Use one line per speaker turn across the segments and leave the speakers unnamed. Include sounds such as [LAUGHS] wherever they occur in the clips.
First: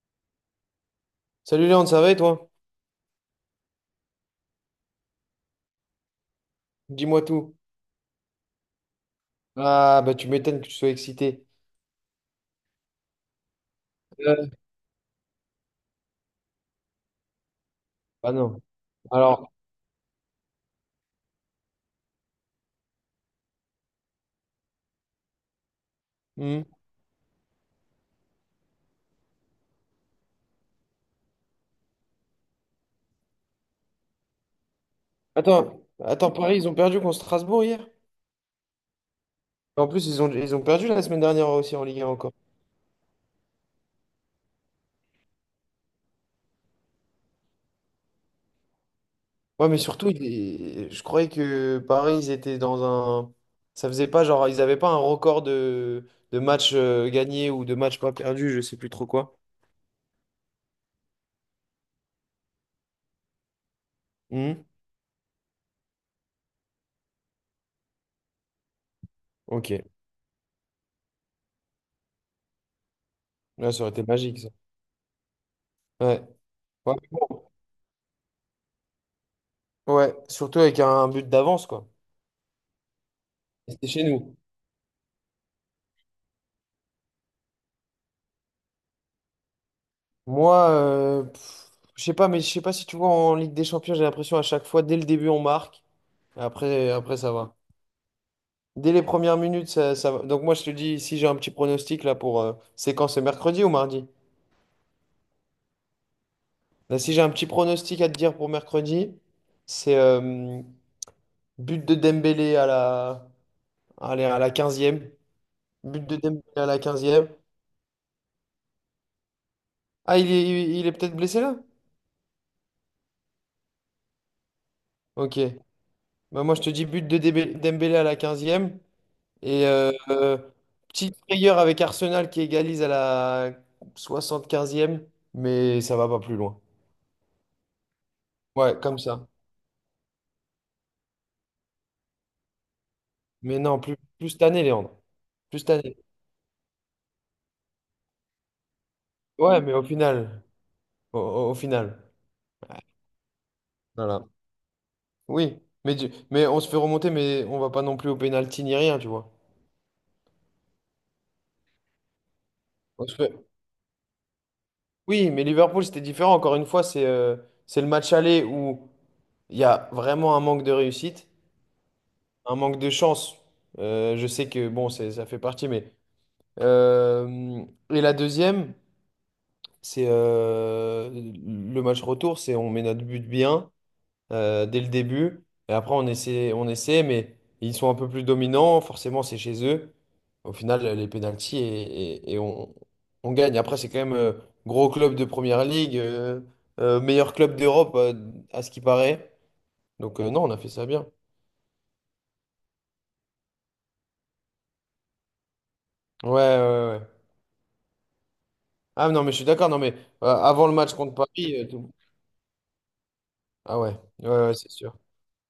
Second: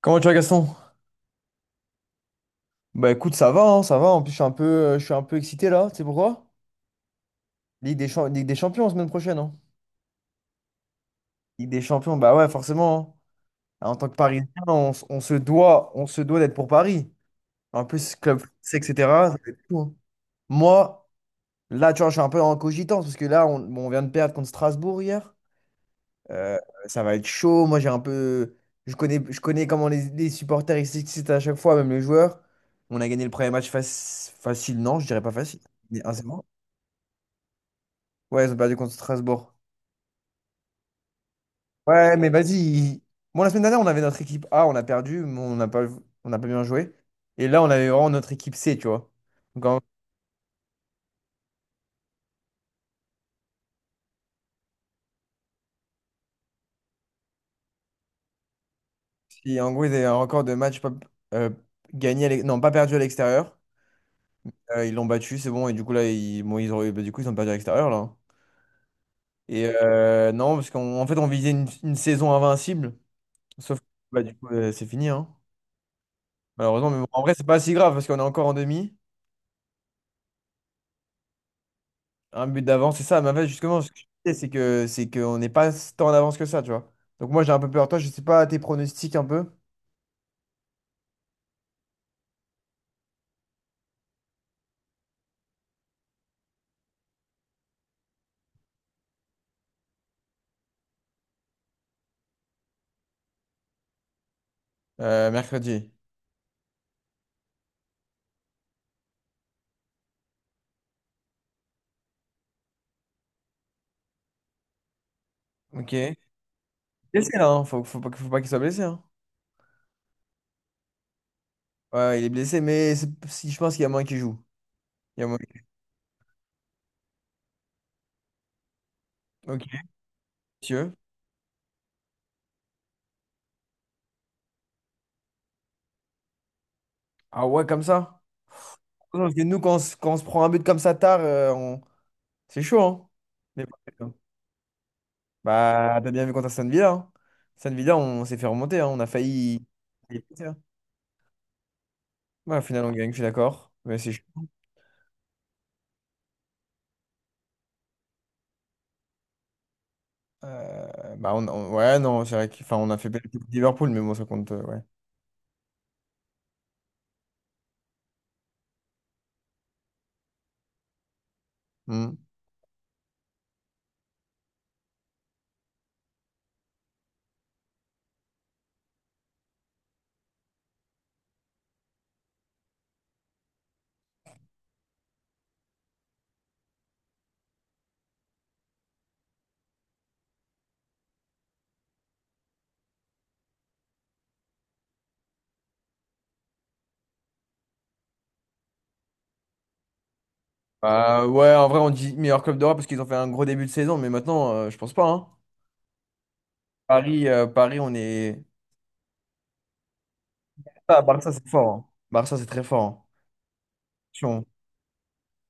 Comment tu vas Gaston?
Salut Léon, ça va et toi?
Écoute, ça va, hein, ça va. En plus, je suis un peu, je suis un peu excité là. Tu sais pourquoi?
Dis-moi tout.
Ligue des Champions semaine prochaine. Hein.
Ah, bah tu m'étonnes que tu sois excité.
Ligue des Champions, bah ouais, forcément. Hein. En tant que
Euh,
Parisien, on se doit d'être pour Paris. En plus,
Ah
club
non.
français, etc. Ça va
Alors,
être fou, hein. Moi, là, tu vois, je suis un peu en cogitance parce que on vient de perdre contre Strasbourg hier. Euh,
hmm.
ça va être chaud. Moi, j'ai un peu, je connais comment les supporters ils s'excitent à chaque fois, même les joueurs. On a gagné le premier match fac- facile, non, je dirais pas facile.
Attends,
Mais 1.
attends, Paris, ils ont perdu contre Strasbourg hier?
Ouais, ils ont perdu contre Strasbourg.
En plus, ils ont perdu la semaine dernière aussi en Ligue 1
Ouais, mais
encore.
vas-y. ils- Bon, la semaine dernière, on avait notre équipe A, on a perdu, on n'a pas bien joué. Et là, on avait vraiment notre équipe C, tu vois. Donc,
Ouais, mais
en,
surtout, je croyais que Paris, ils étaient dans un... Ça faisait pas genre, ils avaient pas un record de matchs gagnés ou de matchs pas perdus, je sais plus trop quoi.
si- En gros, ils avaient un record de matchs pas, euh, non, pas perdu à l'extérieur.
Hmm.
Ils l'ont battu, c'est bon. Et du coup, là, ils, bon, ils ont, bah, du coup, ils ont perdu à l'extérieur, là. Hein.
Ok.
Non, parce qu'en fait, on visait une saison invincible.
Là,
Sauf
ça
que,
aurait été
bah, du
magique,
coup,
ça.
c'est fini, hein.
Ouais.
Malheureusement,
Ouais,
mais bon, en vrai, c'est pas si grave parce qu'on est encore en demi.
ouais, surtout avec un but d'avance, quoi.
Un but d'avance, c'est ça. Mais en fait, justement,
C'était
ce que je
chez nous.
disais, c'est que c'est qu'on n'est pas tant en avance que ça, tu vois. Donc moi, j'ai un peu peur. Toi, je sais pas tes pronostics un peu.
Moi, je sais pas, mais je sais pas si tu vois en Ligue des Champions, j'ai l'impression à chaque fois, dès le début, on marque. Après, ça va. Dès les premières minutes, ça va. Donc moi, je te dis, si j'ai un petit pronostic là pour... c'est quand? C'est mercredi ou mardi?
Mercredi.
Là, si j'ai un petit pronostic à te dire pour mercredi, c'est but de Dembélé à la, allez, à la 15e.
Ok.
But de Dembélé à la 15e.
Blessé là, hein. Faut pas qu'il soit blessé. Hein.
Ah, il est peut-être blessé là?
Ouais, il est blessé, mais si je pense qu'il y a moins qu'il joue. Il y a
Ok.
moyen-
Bah, moi, je te dis but de Dembélé à la 15e.
Ok,
Et
monsieur.
petite frayeur avec Arsenal qui égalise à la 75e, mais ça va pas plus loin.
Ah ouais, comme ça.
Ouais, comme
Non,
ça.
parce que nous, quand on se prend un but comme ça tard, on… c'est chaud, hein.
Mais
Mais bon,
non, plus,
c'est bon.
plus cette année, Léandre. Plus cette année.
Bah, t'as bien vu contre Aston Villa. Hein. Aston Villa, on s'est fait remonter. Hein. On a
Ouais,
failli.
mais au
Ouais,
final. Au final.
au final, on gagne, je suis d'accord. Mais c'est chaud.
Voilà. Oui. Mais on se fait remonter, mais on va pas non plus au pénalty ni rien, tu vois.
Ouais, non, c'est vrai qu'enfin, on a
On
fait
se
belle
fait-
équipe Liverpool, mais bon, ça compte, ouais.
Oui, mais Liverpool, c'était différent. Encore une fois, c'est le match aller où il y a vraiment un manque de réussite,
Hmm.
un manque de chance. Je sais que bon, ça fait partie, mais. Euh, et la deuxième, c'est le match retour, c'est on met notre but bien dès le début. Et après, on essaie, mais ils sont un peu plus dominants. Forcément, c'est chez eux. Au final, les pénalties et on gagne. Après, c'est quand même gros club de première ligue, meilleur club d'Europe à ce qui paraît. Donc, non, on a fait ça bien.
Bah, ouais, en vrai, on dit meilleur club d'Europe parce qu'ils ont fait un gros début de saison, mais maintenant, je pense pas, hein.
Ouais, ouais, ouais, ouais.
Paris, on est.
Ah non, mais je suis d'accord. Non, mais avant le match
Ah,
contre
Barça, c'est
Paris,
fort. Hein. Barça, c'est très fort. Hein.
ah ouais, ouais,
Attention.
ouais, c'est sûr.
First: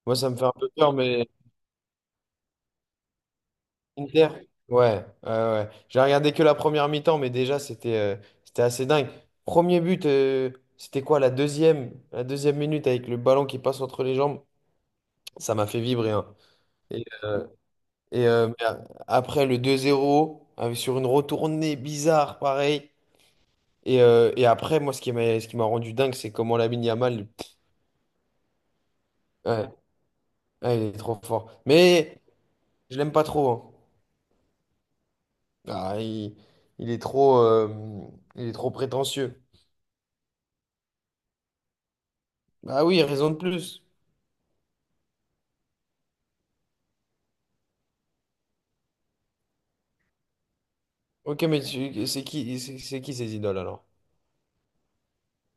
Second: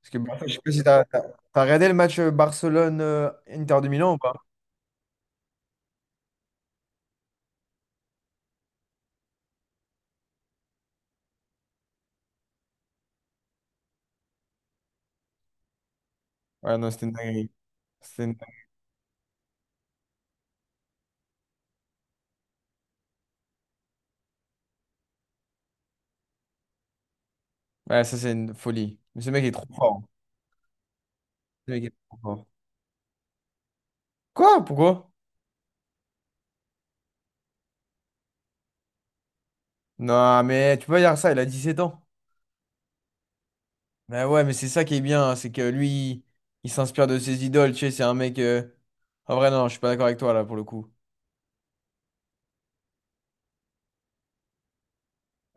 Parce
Moi,
que
ça me fait
Barça,
un
je sais
peu
pas si
peur,
t'as t'as…
mais
regardé le match Barcelone-Inter de Milan ou
Inter,
pas?
ouais, ouais, ouais. J'ai regardé que la première mi-temps, mais déjà, c'était assez dingue. Premier but, c'était quoi, la deuxième minute avec le ballon qui passe entre les jambes, ça m'a fait vibrer, hein.
Ouais, non,
Et,
c'était une
euh,
dinguerie. C'était
et,
une
euh,
dinguerie.
mais a- après, le 2-0, sur une retournée bizarre, pareil. Et après, moi, ce qui m'a rendu dingue, c'est comment Lamine Yamal,
Ouais, ça, c'est une folie. Mais ce mec est trop
ouais,
fort. Hein.
ouais, il est trop fort.
Ce mec est trop
Mais
fort.
je l'aime pas trop, hein.
Quoi? Pourquoi?
Ah, il est trop, il est trop prétentieux.
Non, mais tu peux pas dire ça, il a 17 ans.
Ah oui, raison de plus.
Bah ouais, mais c'est ça qui est bien, hein, c'est que il s'inspire de ses idoles, tu sais, c'est un mec… en vrai, non, je suis pas d'accord avec toi, là, pour le coup.
Ok, mais c'est qui ces idoles alors?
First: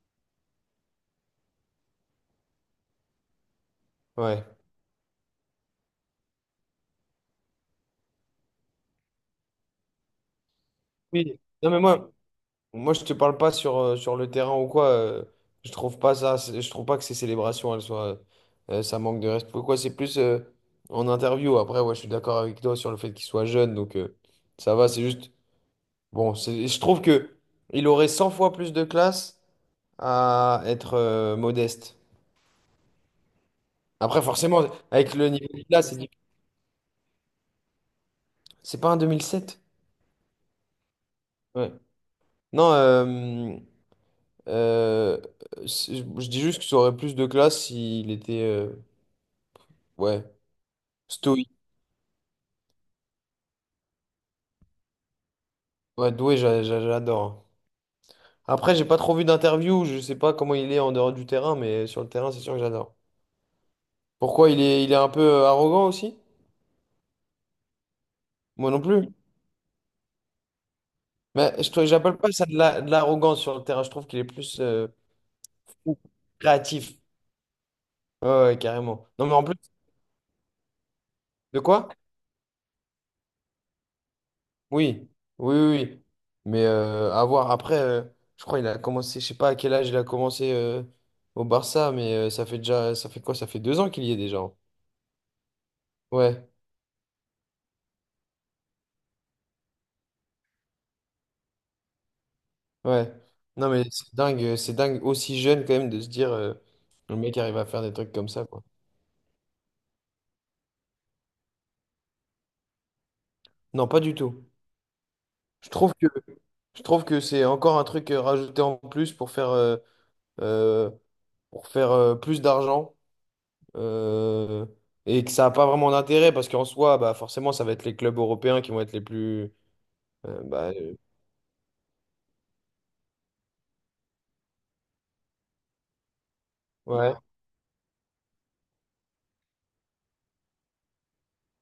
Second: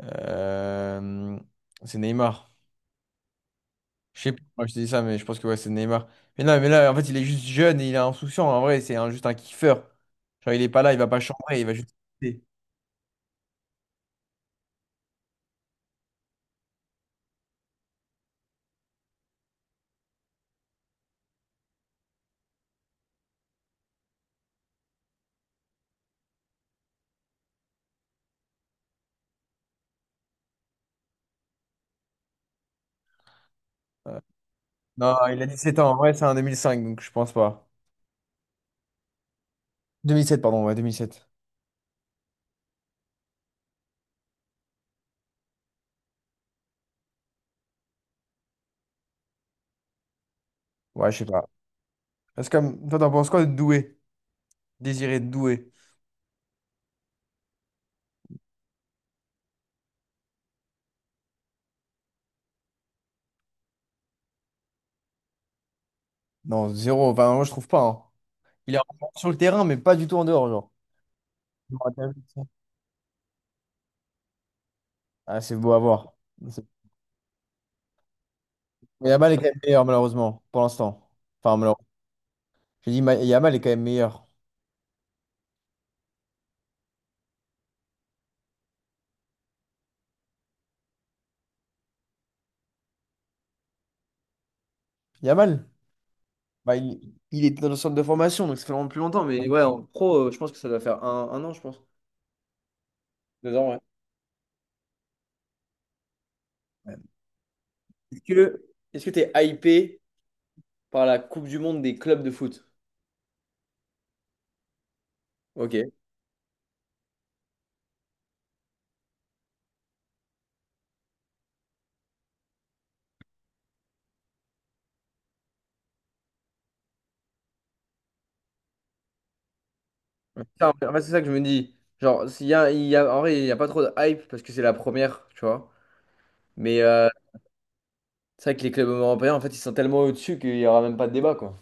Euh, C'est Neymar. Je sais
Ouais.
plus, moi je te dis ça, mais je pense que ouais, c'est Neymar. Mais non, mais là, en fait, il est juste jeune et il est insouciant, en vrai, juste un kiffeur. Genre, il est pas là, il va pas
Oui.
chambrer, il
Non
va
mais
juste…
moi,
kiffer.
moi je te parle pas sur le terrain ou quoi. Je trouve pas ça, je trouve pas que ces célébrations, elles soient, ça manque de respect. Pourquoi c'est plus en interview. Après, ouais, je suis d'accord avec toi sur le fait qu'il soit jeune, donc ça va. C'est juste, bon, je trouve que il aurait 100 fois plus de classe à être modeste.
Euh,
Après, forcément, avec
Non,
le
il a
niveau
dix
de
sept
là,
ans,
c'est
en vrai,
difficile.
c'est un 2005 donc je pense pas.
C'est pas un 2007?
Deux mille sept pardon, ouais, 2007.
Ouais. Non, euh, je dis juste que ça aurait plus de classe s'il était, ouais,
Ouais, je sais pas.
stoïque.
Parce que, toi, t'en penses quoi de Doué? Désiré Doué?
Ouais, doué, j'adore. Après, j'ai pas trop vu d'interview, je sais pas comment il est en dehors du terrain, mais sur le terrain, c'est sûr que j'adore. Pourquoi il est un peu arrogant aussi?
Non, zéro, enfin, moi, je trouve pas, hein.
Moi
Il est
non
rentré
plus.
sur le terrain, mais pas du tout en dehors, genre.
Mais
Je me rappelle
j'appelle
plus de
pas
ça.
ça de de l'arrogance sur le terrain, je trouve qu'il est plus
Ah, c'est beau à voir. C'est-
créatif. Ouais, ouais, carrément.
Mais
Non,
Yamal
mais
est quand
en plus,
même meilleur, malheureusement, pour l'instant. Enfin,
de
malheureusement.
quoi?
J'ai dit, Yamal est quand même meilleur.
Oui, oui, oui, oui. Mais à voir. Après, je crois qu'il a commencé, je sais pas à quel âge il a commencé au Barça, mais ça fait déjà, ça fait quoi? Ça fait 2 ans qu'il y est déjà, hein.
Yamal,
Ouais,
bah, il… il était dans le centre de formation, donc ça fait vraiment plus longtemps. Mais ouais, en pro, je pense que ça doit faire un an, je pense.
ouais.
Deux ans,
Non,
ouais.
mais c'est dingue aussi jeune quand même de se dire le mec arrive à faire des trucs comme
Est-ce
ça, quoi.
que est-ce que t'es hypé par la Coupe du Monde des clubs de foot?
Non, pas du tout. Je
Ok. Ouais.
trouve que, je trouve que c'est encore un truc rajouté en plus pour euh, faire plus d'argent. euh, et que ça n'a pas vraiment d'intérêt parce qu'en soi, bah, forcément, ça va être les clubs européens qui vont être les plus. euh, bah,
En
euh,
fait, c'est ça que je me dis. Genre, il y a, en vrai, il n'y a pas trop de hype parce que c'est la première, tu vois. Mais
ouais.
c'est vrai que les clubs européens, en fait, ils sont tellement au-dessus qu'il n'y aura même pas de débat, quoi.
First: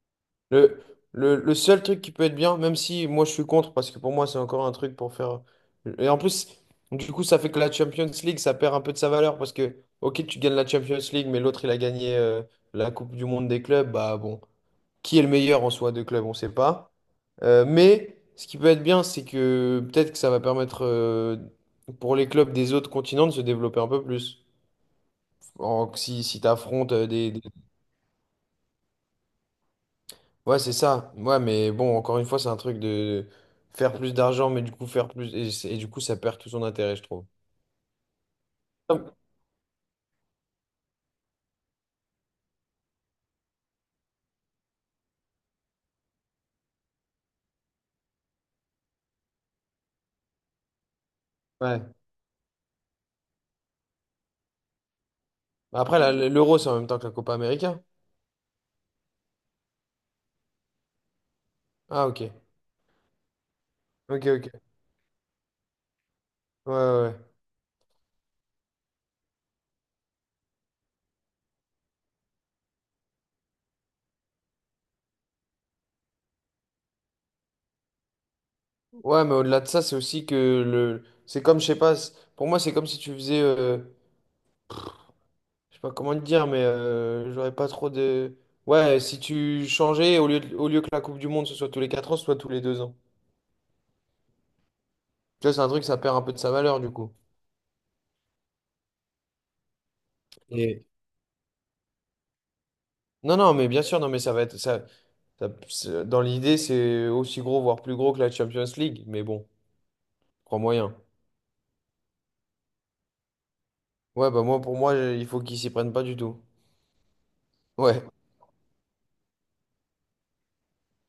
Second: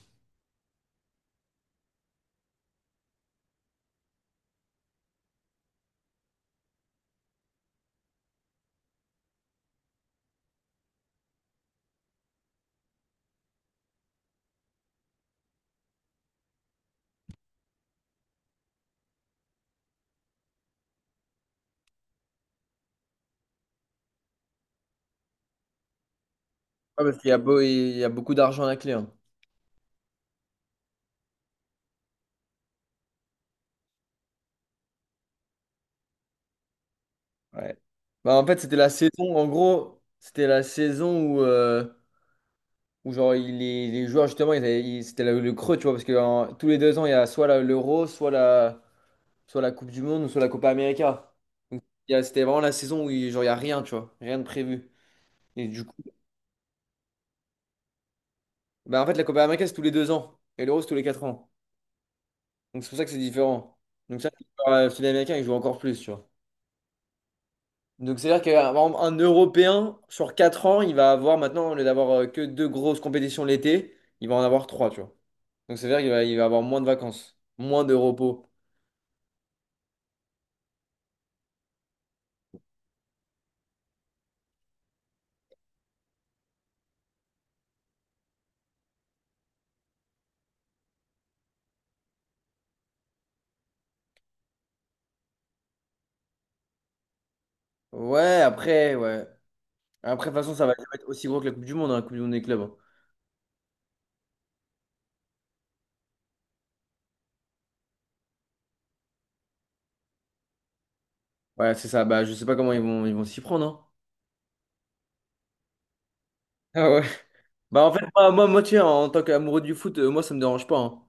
Le, le seul truc qui peut être bien, même si moi je suis contre parce que pour moi, c'est encore un truc pour faire. Et en plus, du coup, ça fait que la Champions League, ça perd un peu de sa valeur parce que, ok, tu gagnes la Champions League, mais l'autre, il a gagné la Coupe du Monde des clubs, bah bon. Qui est le meilleur en soi de club, on ne sait pas. Mais ce qui peut être bien, c'est que peut-être que ça va permettre pour les clubs des autres continents de se développer un peu plus. Si tu affrontes
Ouais, parce qu'il y
des
a beau, il y a beaucoup d'argent à la clé. Hein.
Ouais, c'est ça. Ouais, mais bon, encore une fois, c'est un truc de faire plus d'argent, mais du coup, faire plus. Et, et du coup, ça perd tout son intérêt, je trouve.
Ouais. Bah, en fait, c'était la saison, en gros, c'était la saison où, les joueurs, justement, c'était le creux, tu vois, parce que en- tous les deux ans, il y a l'Euro, soit la Coupe du Monde, ou soit la Copa América. Donc,
Ouais.
il y a- c'était vraiment la saison où il, genre, il n'y a rien, tu vois, rien de prévu. Et du coup,
Après, l'Euro, c'est en même temps que la Copa América.
bah, en fait, la Copa América, c'est tous les deux ans, et l'Euro, c'est tous les quatre ans.
Ah, ok.
Donc, c'est pour ça que c'est différent. Donc,
Ok,
ça,
ok.
les joueurs, sud-américains, ils jouent encore plus, tu vois.
Ouais, ouais. Ouais,
Donc c'est-à-dire qu'un un Européen, sur 4 ans, il va avoir maintenant, au lieu d'avoir que deux grosses compétitions l'été, il va en avoir trois, tu vois. Donc c'est-à-dire il va avoir moins de vacances, moins de repos.
ouais, mais au-delà de ça, c'est aussi que le. C'est comme, je sais pas, pour moi, c'est comme si tu faisais. Je sais pas comment te dire, mais j'aurais pas trop de. Ouais, si tu changeais, au lieu au lieu que la Coupe du Monde ce soit tous les 4 ans, ce soit tous les 2 ans. Tu vois, c'est un truc, ça perd un peu de sa valeur du coup.
Ouais. Après, de toute façon, ça va
Et...
être aussi gros que la Coupe du Monde, hein, la Coupe du Monde des clubs. Hein.
Non, non, mais bien sûr, non, mais ça va être. Ça, dans l'idée, c'est aussi gros, voire plus gros que la Champions League. Mais bon, crois moyen.
Ouais, c'est ça. Bah, je sais pas comment ils vont s'y prendre, hein.
Ouais, bah moi, pour moi, il faut qu'ils s'y prennent pas du tout.
[LAUGHS] Ah ouais. Bah, en fait,
Ouais.
moi, tu sais, en tant qu'amoureux du foot, moi, ça me dérange pas, hein.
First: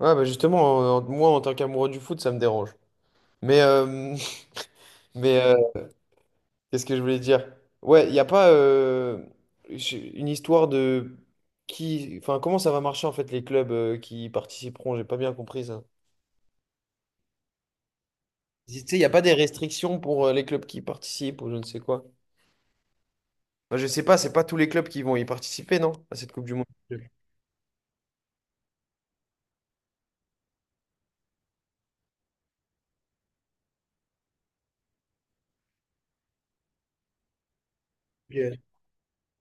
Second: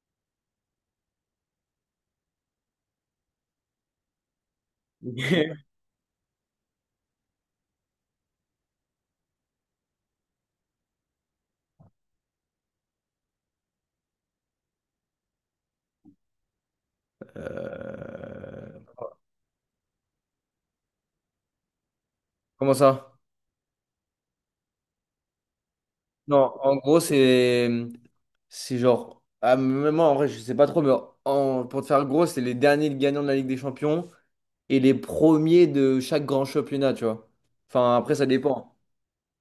Ouais, bah justement, moi, en tant qu'amoureux du foot, ça me dérange. Mais, [LAUGHS] mais
[LAUGHS]
euh, Qu'est-ce que je voulais dire? Ouais, il n'y a pas une histoire de qui, enfin, comment ça va marcher en fait les clubs qui participeront? J'ai pas bien compris ça. Tu
Euh,
sais, il n'y a pas des restrictions pour les clubs qui participent ou je ne sais quoi.
comment ça?
Enfin, je sais pas, c'est pas tous les clubs qui vont y participer, non? À cette Coupe
Non,
du Monde.
en gros, c'est genre. Ah, même moi, en vrai, je sais pas trop, mais en- pour te faire gros, c'est les derniers gagnants de la Ligue des Champions et les premiers de chaque grand championnat, tu vois. Enfin, après, ça
Ok.
dépend.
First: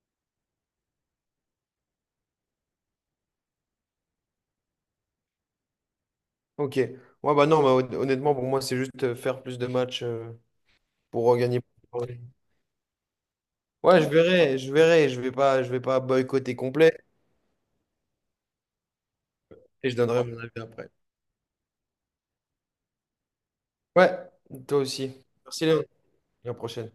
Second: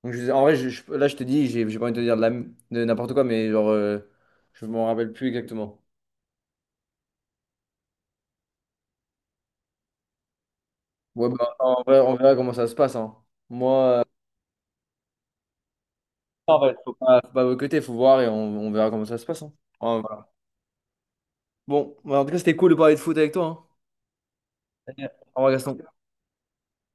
Donc, je- en vrai, je- là, je te dis, j'ai pas envie de te dire de, de n'importe quoi, mais genre, je m'en rappelle plus exactement.
Ok. Ouais, bah non, bah, honnêtement, pour moi, c'est juste faire plus de matchs
Ouais,
pour
bah,
gagner.
en vrai, on verra comment ça se passe. Hein. Moi,
Ouais,
euh,
je verrai, je vais pas boycotter
en vrai,
complet
faut pas boycotter, faut voir et on verra comment ça se passe. Hein.
et je
Ouais,
donnerai
voilà.
mon avis après.
Bon, bah, en tout cas, c'était cool de parler de foot avec toi. Hein.
Ouais, toi aussi.
Au revoir,
Merci Léon.
Gaston.
À la prochaine.